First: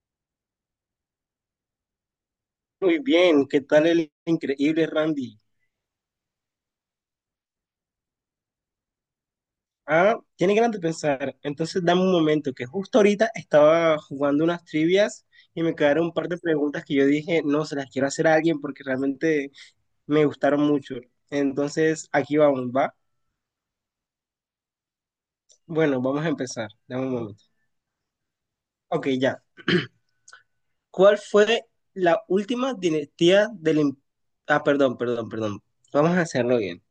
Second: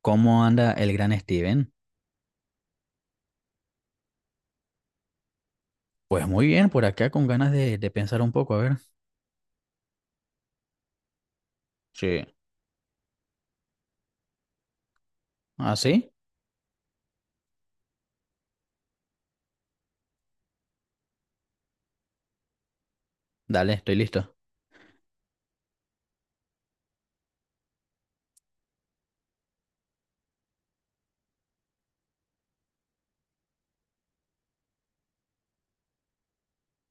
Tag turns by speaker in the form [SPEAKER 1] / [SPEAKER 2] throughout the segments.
[SPEAKER 1] ¿Cómo anda el gran Steven?
[SPEAKER 2] Muy bien, ¿qué tal el increíble Randy?
[SPEAKER 1] Pues muy bien, por acá con ganas de pensar un poco, a ver.
[SPEAKER 2] Ah, tiene ganas de pensar. Entonces dame un
[SPEAKER 1] Sí.
[SPEAKER 2] momento, que justo ahorita estaba jugando unas trivias y me
[SPEAKER 1] ¿Ah,
[SPEAKER 2] quedaron
[SPEAKER 1] sí?
[SPEAKER 2] un par de preguntas que yo dije, no, se las quiero hacer a alguien porque realmente me gustaron mucho. Entonces aquí vamos, ¿va?
[SPEAKER 1] Dale, estoy listo.
[SPEAKER 2] Bueno, vamos a empezar. Dame un momento. Ok, ya. ¿Cuál fue la última dinastía Ah, perdón, perdón, perdón. Vamos a hacerlo bien.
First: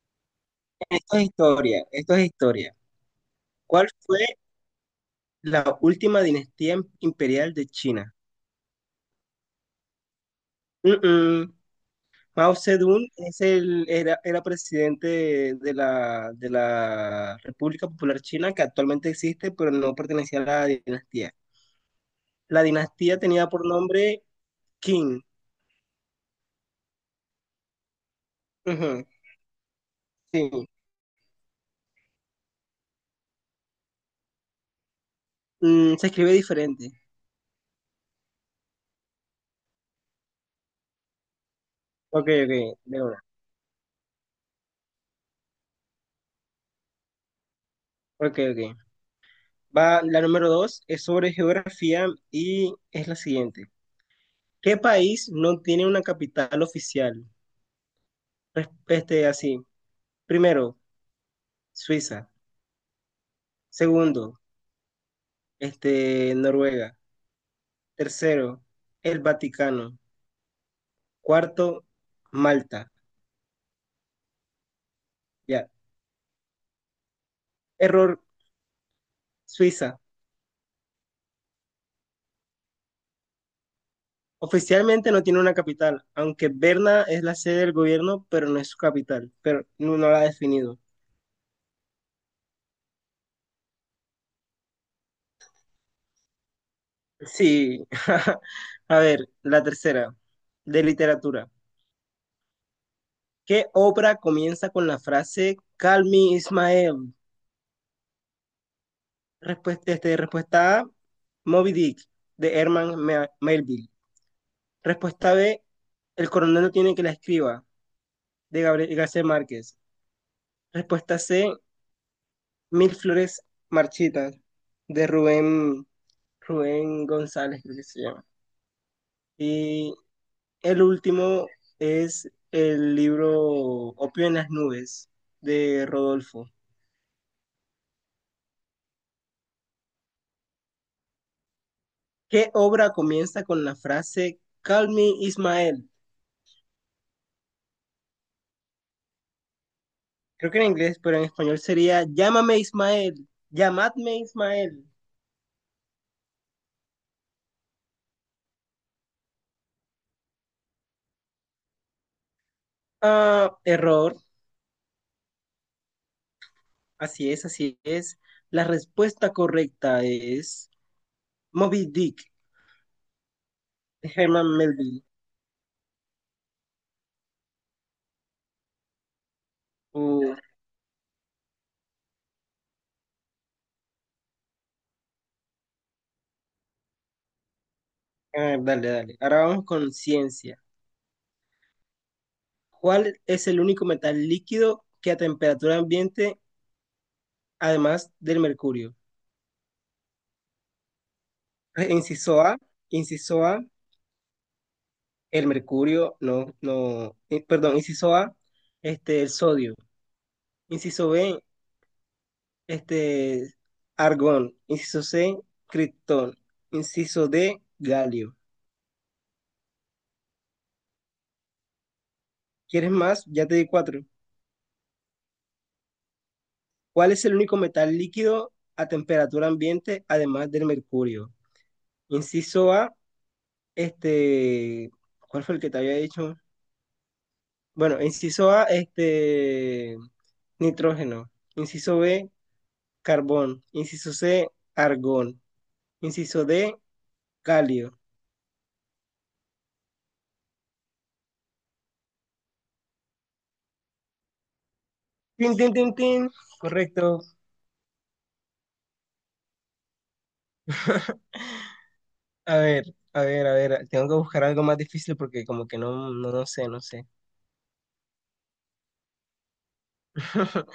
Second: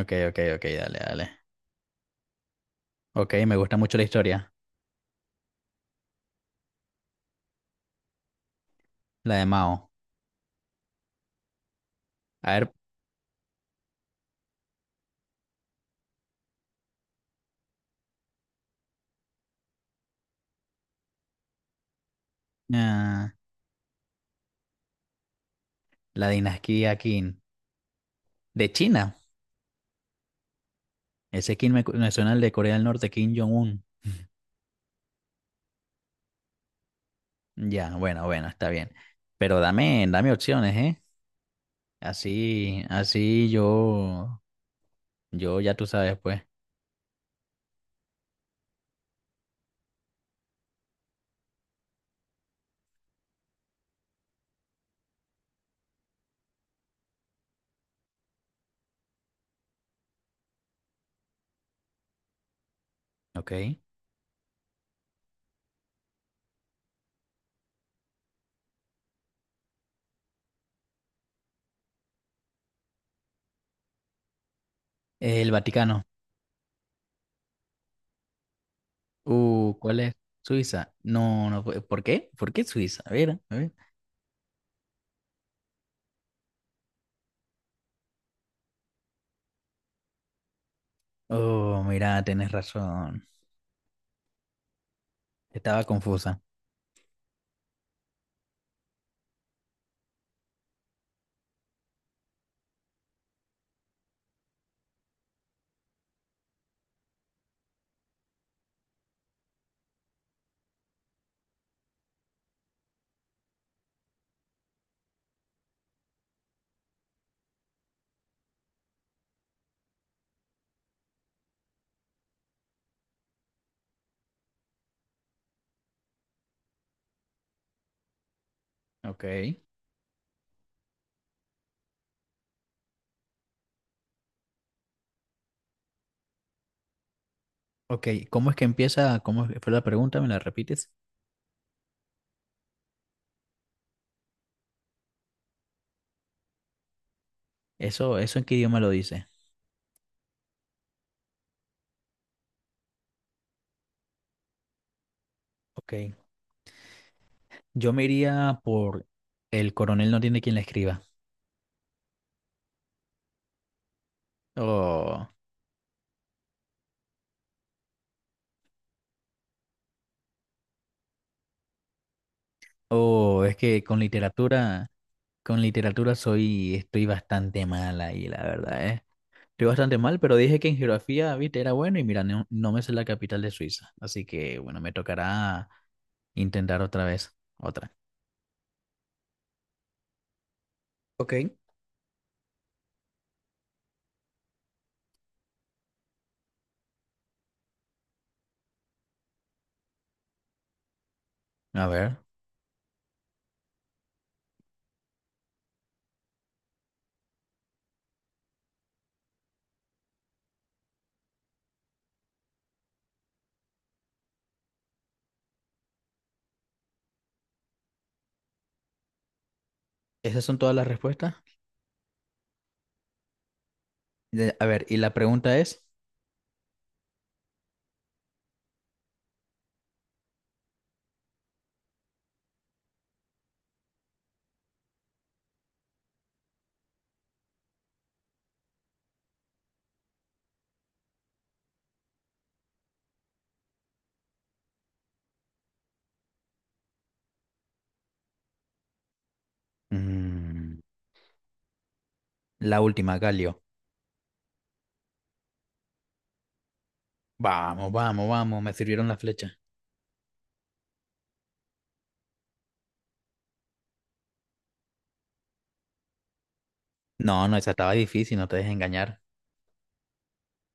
[SPEAKER 1] Ok, ok, ok, dale,
[SPEAKER 2] Esto es
[SPEAKER 1] dale.
[SPEAKER 2] historia, esto es historia.
[SPEAKER 1] Ok, me gusta
[SPEAKER 2] ¿Cuál
[SPEAKER 1] mucho la
[SPEAKER 2] fue
[SPEAKER 1] historia,
[SPEAKER 2] la última dinastía imperial de China?
[SPEAKER 1] la de Mao.
[SPEAKER 2] Mm, mm.
[SPEAKER 1] A
[SPEAKER 2] Mao
[SPEAKER 1] ver,
[SPEAKER 2] Zedong es el, era, era presidente de la República Popular China, que actualmente existe, pero no pertenecía a la dinastía. La dinastía
[SPEAKER 1] ah,
[SPEAKER 2] tenía por nombre Qing.
[SPEAKER 1] la dinastía Qin. De
[SPEAKER 2] Ujú,
[SPEAKER 1] China.
[SPEAKER 2] sí.
[SPEAKER 1] Ese Qin me suena al de Corea del Norte, Kim Jong-un.
[SPEAKER 2] Mm, se escribe diferente.
[SPEAKER 1] Ya, bueno, bueno, está bien. Pero dame opciones, ¿eh?
[SPEAKER 2] Ok, ok,
[SPEAKER 1] Así,
[SPEAKER 2] de una.
[SPEAKER 1] así yo ya tú sabes, pues.
[SPEAKER 2] Ok, ok. Va, la número dos es sobre geografía y es la siguiente. ¿Qué país no tiene una capital oficial? Este, así. Primero, Suiza.
[SPEAKER 1] Ok.
[SPEAKER 2] Segundo, este, Noruega. Tercero, el Vaticano. Cuarto, Malta.
[SPEAKER 1] El
[SPEAKER 2] Ya.
[SPEAKER 1] Vaticano.
[SPEAKER 2] Error, Suiza.
[SPEAKER 1] ¿Cuál es? Suiza. No, no fue. ¿Por qué? ¿Por qué Suiza? A ver, a ver.
[SPEAKER 2] Oficialmente no tiene una capital, aunque Berna es la sede del gobierno, pero no es su capital, pero no, no la ha definido.
[SPEAKER 1] Oh, mira, tenés razón. Estaba confusa.
[SPEAKER 2] Sí. A ver, la tercera, de literatura. ¿Qué obra comienza con la frase Call me Ismael? Respuesta, este, respuesta A, Moby Dick, de Herman Melville. Respuesta B, El coronel no tiene que la escriba, de Gabriel García Márquez. Respuesta C, Mil flores marchitas, de Rubén González, creo que se llama.
[SPEAKER 1] Ok.
[SPEAKER 2] Y el último es el libro Opio en las nubes, de Rodolfo.
[SPEAKER 1] Ok, ¿cómo es que empieza? ¿Cómo fue la pregunta? ¿Me la repites?
[SPEAKER 2] ¿Qué obra comienza con la frase Call me Ismael?
[SPEAKER 1] Eso en qué idioma lo dice.
[SPEAKER 2] Creo que en inglés, pero en español sería Llámame Ismael, llamadme Ismael.
[SPEAKER 1] Ok. Yo me iría por el coronel no tiene quien la escriba.
[SPEAKER 2] Ah, error.
[SPEAKER 1] Oh,
[SPEAKER 2] Así es, así es. La respuesta correcta es Moby Dick,
[SPEAKER 1] oh, es que
[SPEAKER 2] de Herman Melville.
[SPEAKER 1] con literatura soy, estoy bastante mala ahí, la verdad, ¿eh? Estoy bastante mal,
[SPEAKER 2] Uh,
[SPEAKER 1] pero dije que en geografía, viste, era bueno y mira, no, no me sé la capital de Suiza. Así que, bueno, me tocará intentar otra vez. Otra.
[SPEAKER 2] ah, dale, dale. Ahora vamos con ciencia.
[SPEAKER 1] Ok.
[SPEAKER 2] ¿Cuál es el único metal líquido que a temperatura ambiente, además del mercurio?
[SPEAKER 1] A ver,
[SPEAKER 2] Inciso A, inciso A, el mercurio, no, no, perdón, inciso A, este, el sodio. Inciso B, este, argón. Inciso C, criptón. Inciso D, galio.
[SPEAKER 1] esas son todas las respuestas.
[SPEAKER 2] ¿Quieres más? Ya te di cuatro.
[SPEAKER 1] A ver, y la pregunta es,
[SPEAKER 2] ¿Cuál es el único metal líquido a temperatura ambiente además del mercurio? Inciso A, este, ¿cuál fue el que te había dicho? Bueno, inciso A, este, nitrógeno. Inciso B, carbón. Inciso C, argón. Inciso D, calio.
[SPEAKER 1] mm, la última, Galio.
[SPEAKER 2] Tin, tin, tin, tin. Correcto.
[SPEAKER 1] Vamos, vamos, vamos, me sirvieron la flecha.
[SPEAKER 2] A ver, a ver, a ver, tengo que buscar algo más difícil porque como que no, no, no sé, no sé.
[SPEAKER 1] No, no, esa estaba difícil, no te dejes engañar.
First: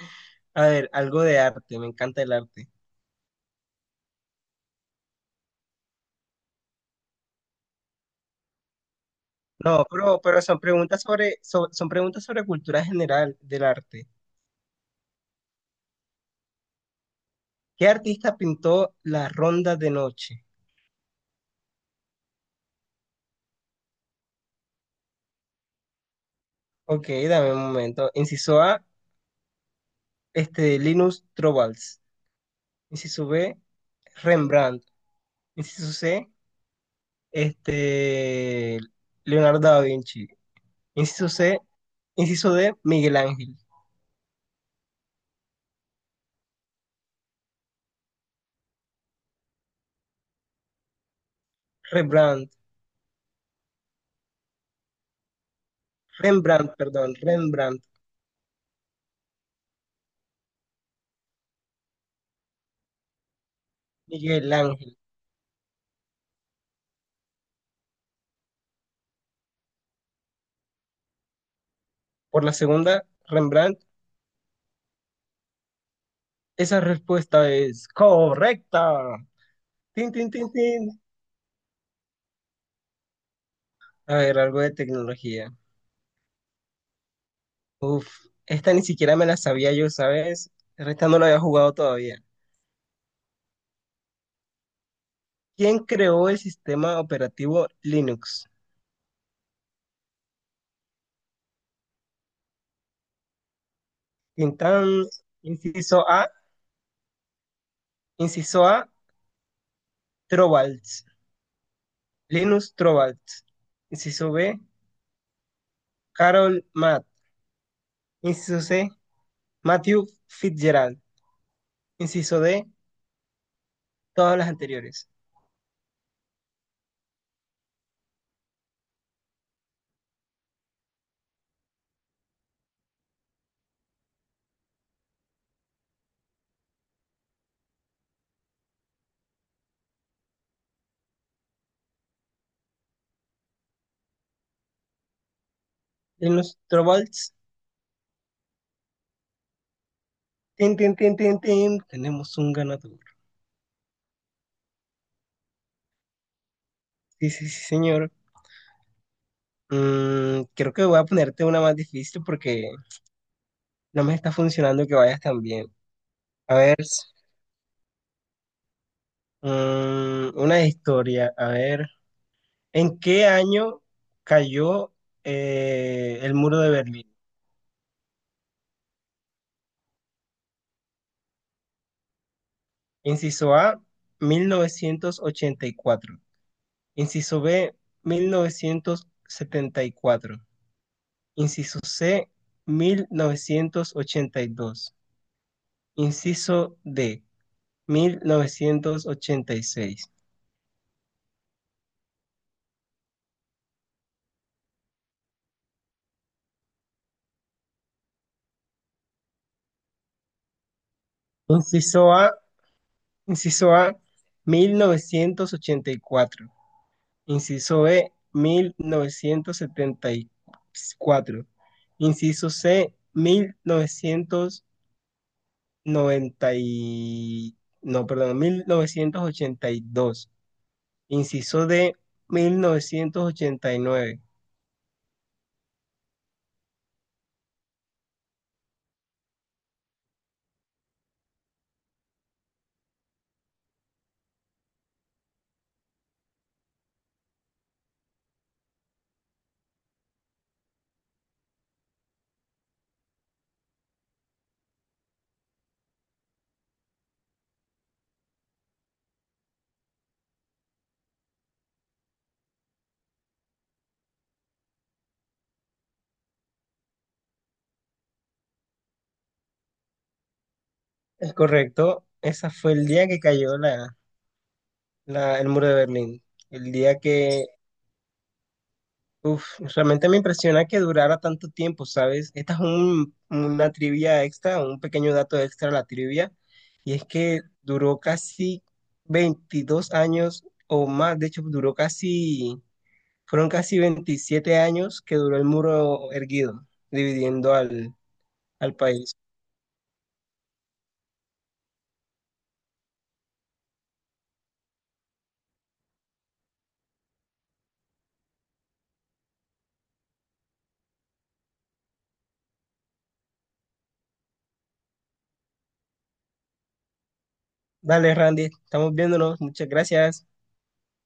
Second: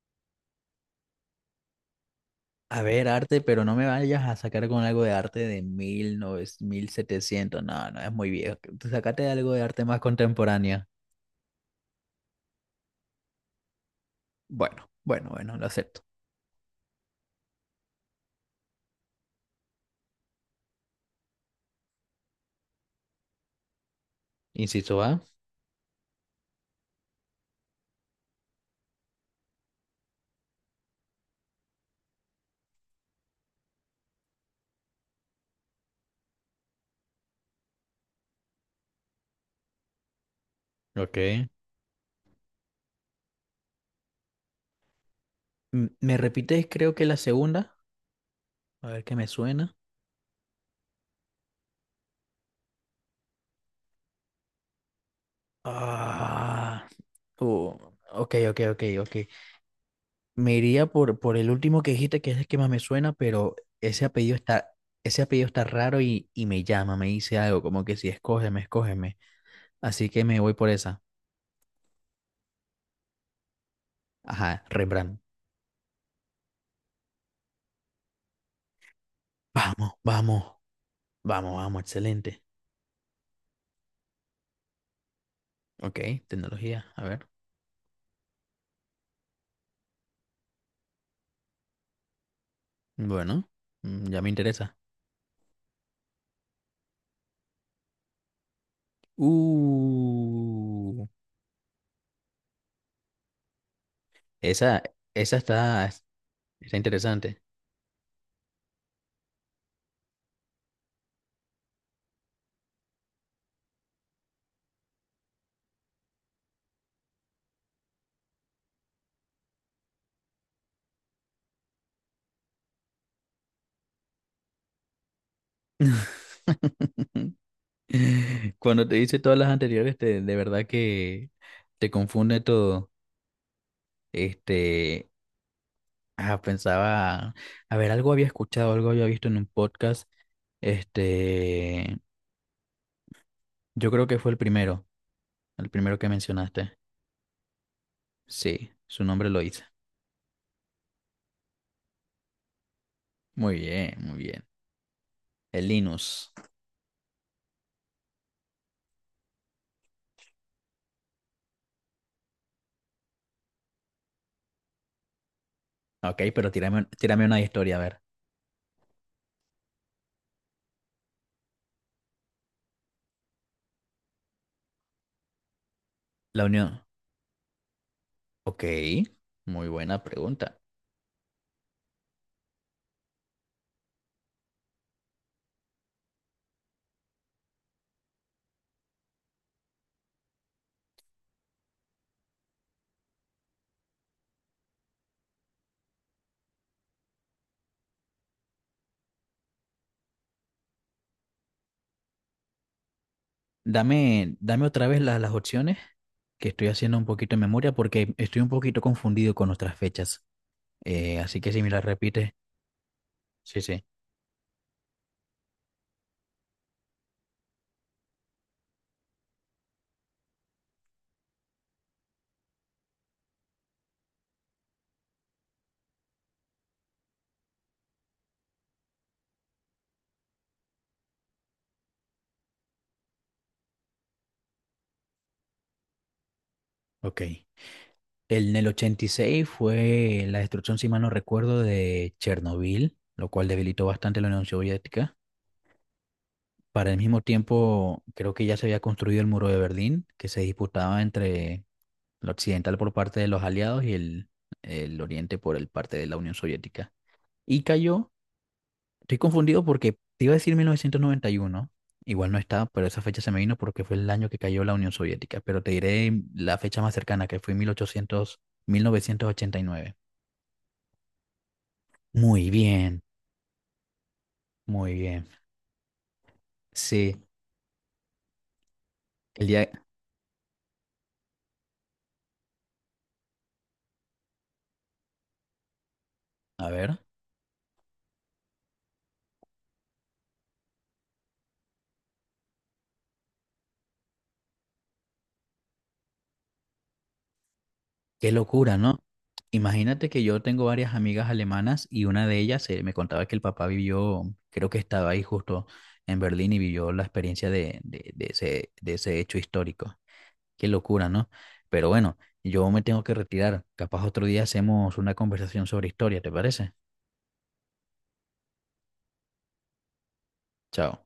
[SPEAKER 2] A ver, algo de arte, me encanta el arte.
[SPEAKER 1] A ver, arte, pero no me vayas a sacar con algo de arte de mil novecientos, mil setecientos. No, no, es muy viejo. Sácate algo de arte
[SPEAKER 2] No,
[SPEAKER 1] más
[SPEAKER 2] pero son
[SPEAKER 1] contemporánea.
[SPEAKER 2] preguntas sobre, son preguntas sobre cultura general del arte.
[SPEAKER 1] Bueno, bueno, bueno, lo acepto.
[SPEAKER 2] ¿Qué artista pintó la Ronda de Noche?
[SPEAKER 1] Inciso A.
[SPEAKER 2] Ok, dame un momento. Inciso A, este, Linus Torvalds. Inciso B, Rembrandt. Inciso C, este, Leonardo da Vinci. Inciso
[SPEAKER 1] Ok.
[SPEAKER 2] C, inciso D, Miguel Ángel.
[SPEAKER 1] ¿Me repites, creo que la segunda? A ver qué me suena.
[SPEAKER 2] Rembrandt, Rembrandt,
[SPEAKER 1] Ah.
[SPEAKER 2] perdón,
[SPEAKER 1] uh,
[SPEAKER 2] Rembrandt,
[SPEAKER 1] ok, ok, ok, ok. Me iría por el último que dijiste, que es el que más me suena, pero ese apellido
[SPEAKER 2] Miguel
[SPEAKER 1] está,
[SPEAKER 2] Ángel.
[SPEAKER 1] ese apellido está raro y me llama, me dice algo, como que si escógeme, escógeme. Así que me voy por esa.
[SPEAKER 2] Por la segunda, Rembrandt.
[SPEAKER 1] Ajá, Rembrandt.
[SPEAKER 2] Esa respuesta es correcta.
[SPEAKER 1] Vamos,
[SPEAKER 2] Tin, tin,
[SPEAKER 1] vamos,
[SPEAKER 2] tin, tin.
[SPEAKER 1] vamos, vamos, excelente.
[SPEAKER 2] A ver, algo de tecnología.
[SPEAKER 1] Ok, tecnología, a ver.
[SPEAKER 2] Uf, esta ni siquiera me la sabía yo, ¿sabes? Esta no la había jugado todavía.
[SPEAKER 1] Bueno, ya me interesa.
[SPEAKER 2] ¿Quién creó el sistema operativo Linux?
[SPEAKER 1] Uh.
[SPEAKER 2] Tin,
[SPEAKER 1] Esa,
[SPEAKER 2] tan.
[SPEAKER 1] esa está,
[SPEAKER 2] Inciso A,
[SPEAKER 1] está interesante.
[SPEAKER 2] inciso A, Trovalds. Linus Torvalds. Inciso B, Carol Matt. Inciso C, Matthew Fitzgerald. Inciso D, todas las anteriores.
[SPEAKER 1] Cuando te hice todas las anteriores, de verdad que te confunde todo. Este, ah, pensaba, a ver, algo había escuchado, algo había visto en un podcast. Este, yo creo que fue el primero que
[SPEAKER 2] Linus
[SPEAKER 1] mencionaste.
[SPEAKER 2] Torvalds.
[SPEAKER 1] Sí, su nombre lo hice.
[SPEAKER 2] Tin, tin, tin, tin, tin. Tenemos un ganador.
[SPEAKER 1] Muy bien, muy bien. El Linus.
[SPEAKER 2] Sí, sí, sí, señor. Mm, creo que voy a ponerte una más difícil porque no me está funcionando que vayas tan bien.
[SPEAKER 1] Ok, pero
[SPEAKER 2] A ver,
[SPEAKER 1] tírame, tírame una historia, a ver.
[SPEAKER 2] una historia. A ver, ¿en qué año cayó el
[SPEAKER 1] La
[SPEAKER 2] muro de
[SPEAKER 1] unión.
[SPEAKER 2] Berlín?
[SPEAKER 1] Ok, muy buena pregunta.
[SPEAKER 2] Inciso A, 1984. Inciso B, 1974. Inciso C, 1982. Inciso D, 1986.
[SPEAKER 1] Dame otra vez las opciones, que estoy haciendo un poquito de memoria porque estoy un poquito confundido con nuestras fechas. Así que si me las
[SPEAKER 2] Inciso
[SPEAKER 1] repites,
[SPEAKER 2] A,
[SPEAKER 1] sí,
[SPEAKER 2] inciso
[SPEAKER 1] sí,
[SPEAKER 2] A, mil novecientos ochenta y cuatro. Inciso B, mil novecientos setenta y cuatro. Inciso C, 1990 y- no, perdón, 1982. Inciso D, 1989.
[SPEAKER 1] ok. En el 86 fue la destrucción, si mal no recuerdo, de Chernobyl, lo cual debilitó bastante la Unión Soviética. Para el mismo tiempo, creo que ya se había construido el muro de Berlín, que se disputaba entre lo occidental por parte de los aliados y el oriente por el parte de la Unión Soviética. Y cayó. Estoy confundido porque te iba a decir 1991, igual no está, pero esa fecha se me vino porque fue el año que cayó la Unión Soviética, pero te diré la fecha más cercana, que fue 1800, 1989.
[SPEAKER 2] Es correcto.
[SPEAKER 1] Muy
[SPEAKER 2] Esa fue el
[SPEAKER 1] bien,
[SPEAKER 2] día que cayó
[SPEAKER 1] muy bien.
[SPEAKER 2] el muro de Berlín. El día
[SPEAKER 1] Sí,
[SPEAKER 2] que...
[SPEAKER 1] el
[SPEAKER 2] Uf,
[SPEAKER 1] día...
[SPEAKER 2] realmente me impresiona que durara tanto tiempo, ¿sabes? Esta es una trivia extra, un pequeño dato extra a la trivia,
[SPEAKER 1] A
[SPEAKER 2] y
[SPEAKER 1] ver,
[SPEAKER 2] es que duró casi 22 años o más, de hecho duró casi, fueron casi 27 años que duró el muro erguido, dividiendo al,
[SPEAKER 1] qué
[SPEAKER 2] al
[SPEAKER 1] locura, ¿no?
[SPEAKER 2] país.
[SPEAKER 1] Imagínate que yo tengo varias amigas alemanas y una de ellas me contaba que el papá vivió, creo que estaba ahí justo en Berlín y vivió la experiencia de ese hecho histórico. Qué locura, ¿no? Pero bueno, yo me tengo que retirar. Capaz otro día hacemos una conversación sobre historia, ¿te parece?
[SPEAKER 2] Dale, Randy, estamos viéndonos, muchas gracias.
[SPEAKER 1] Chao.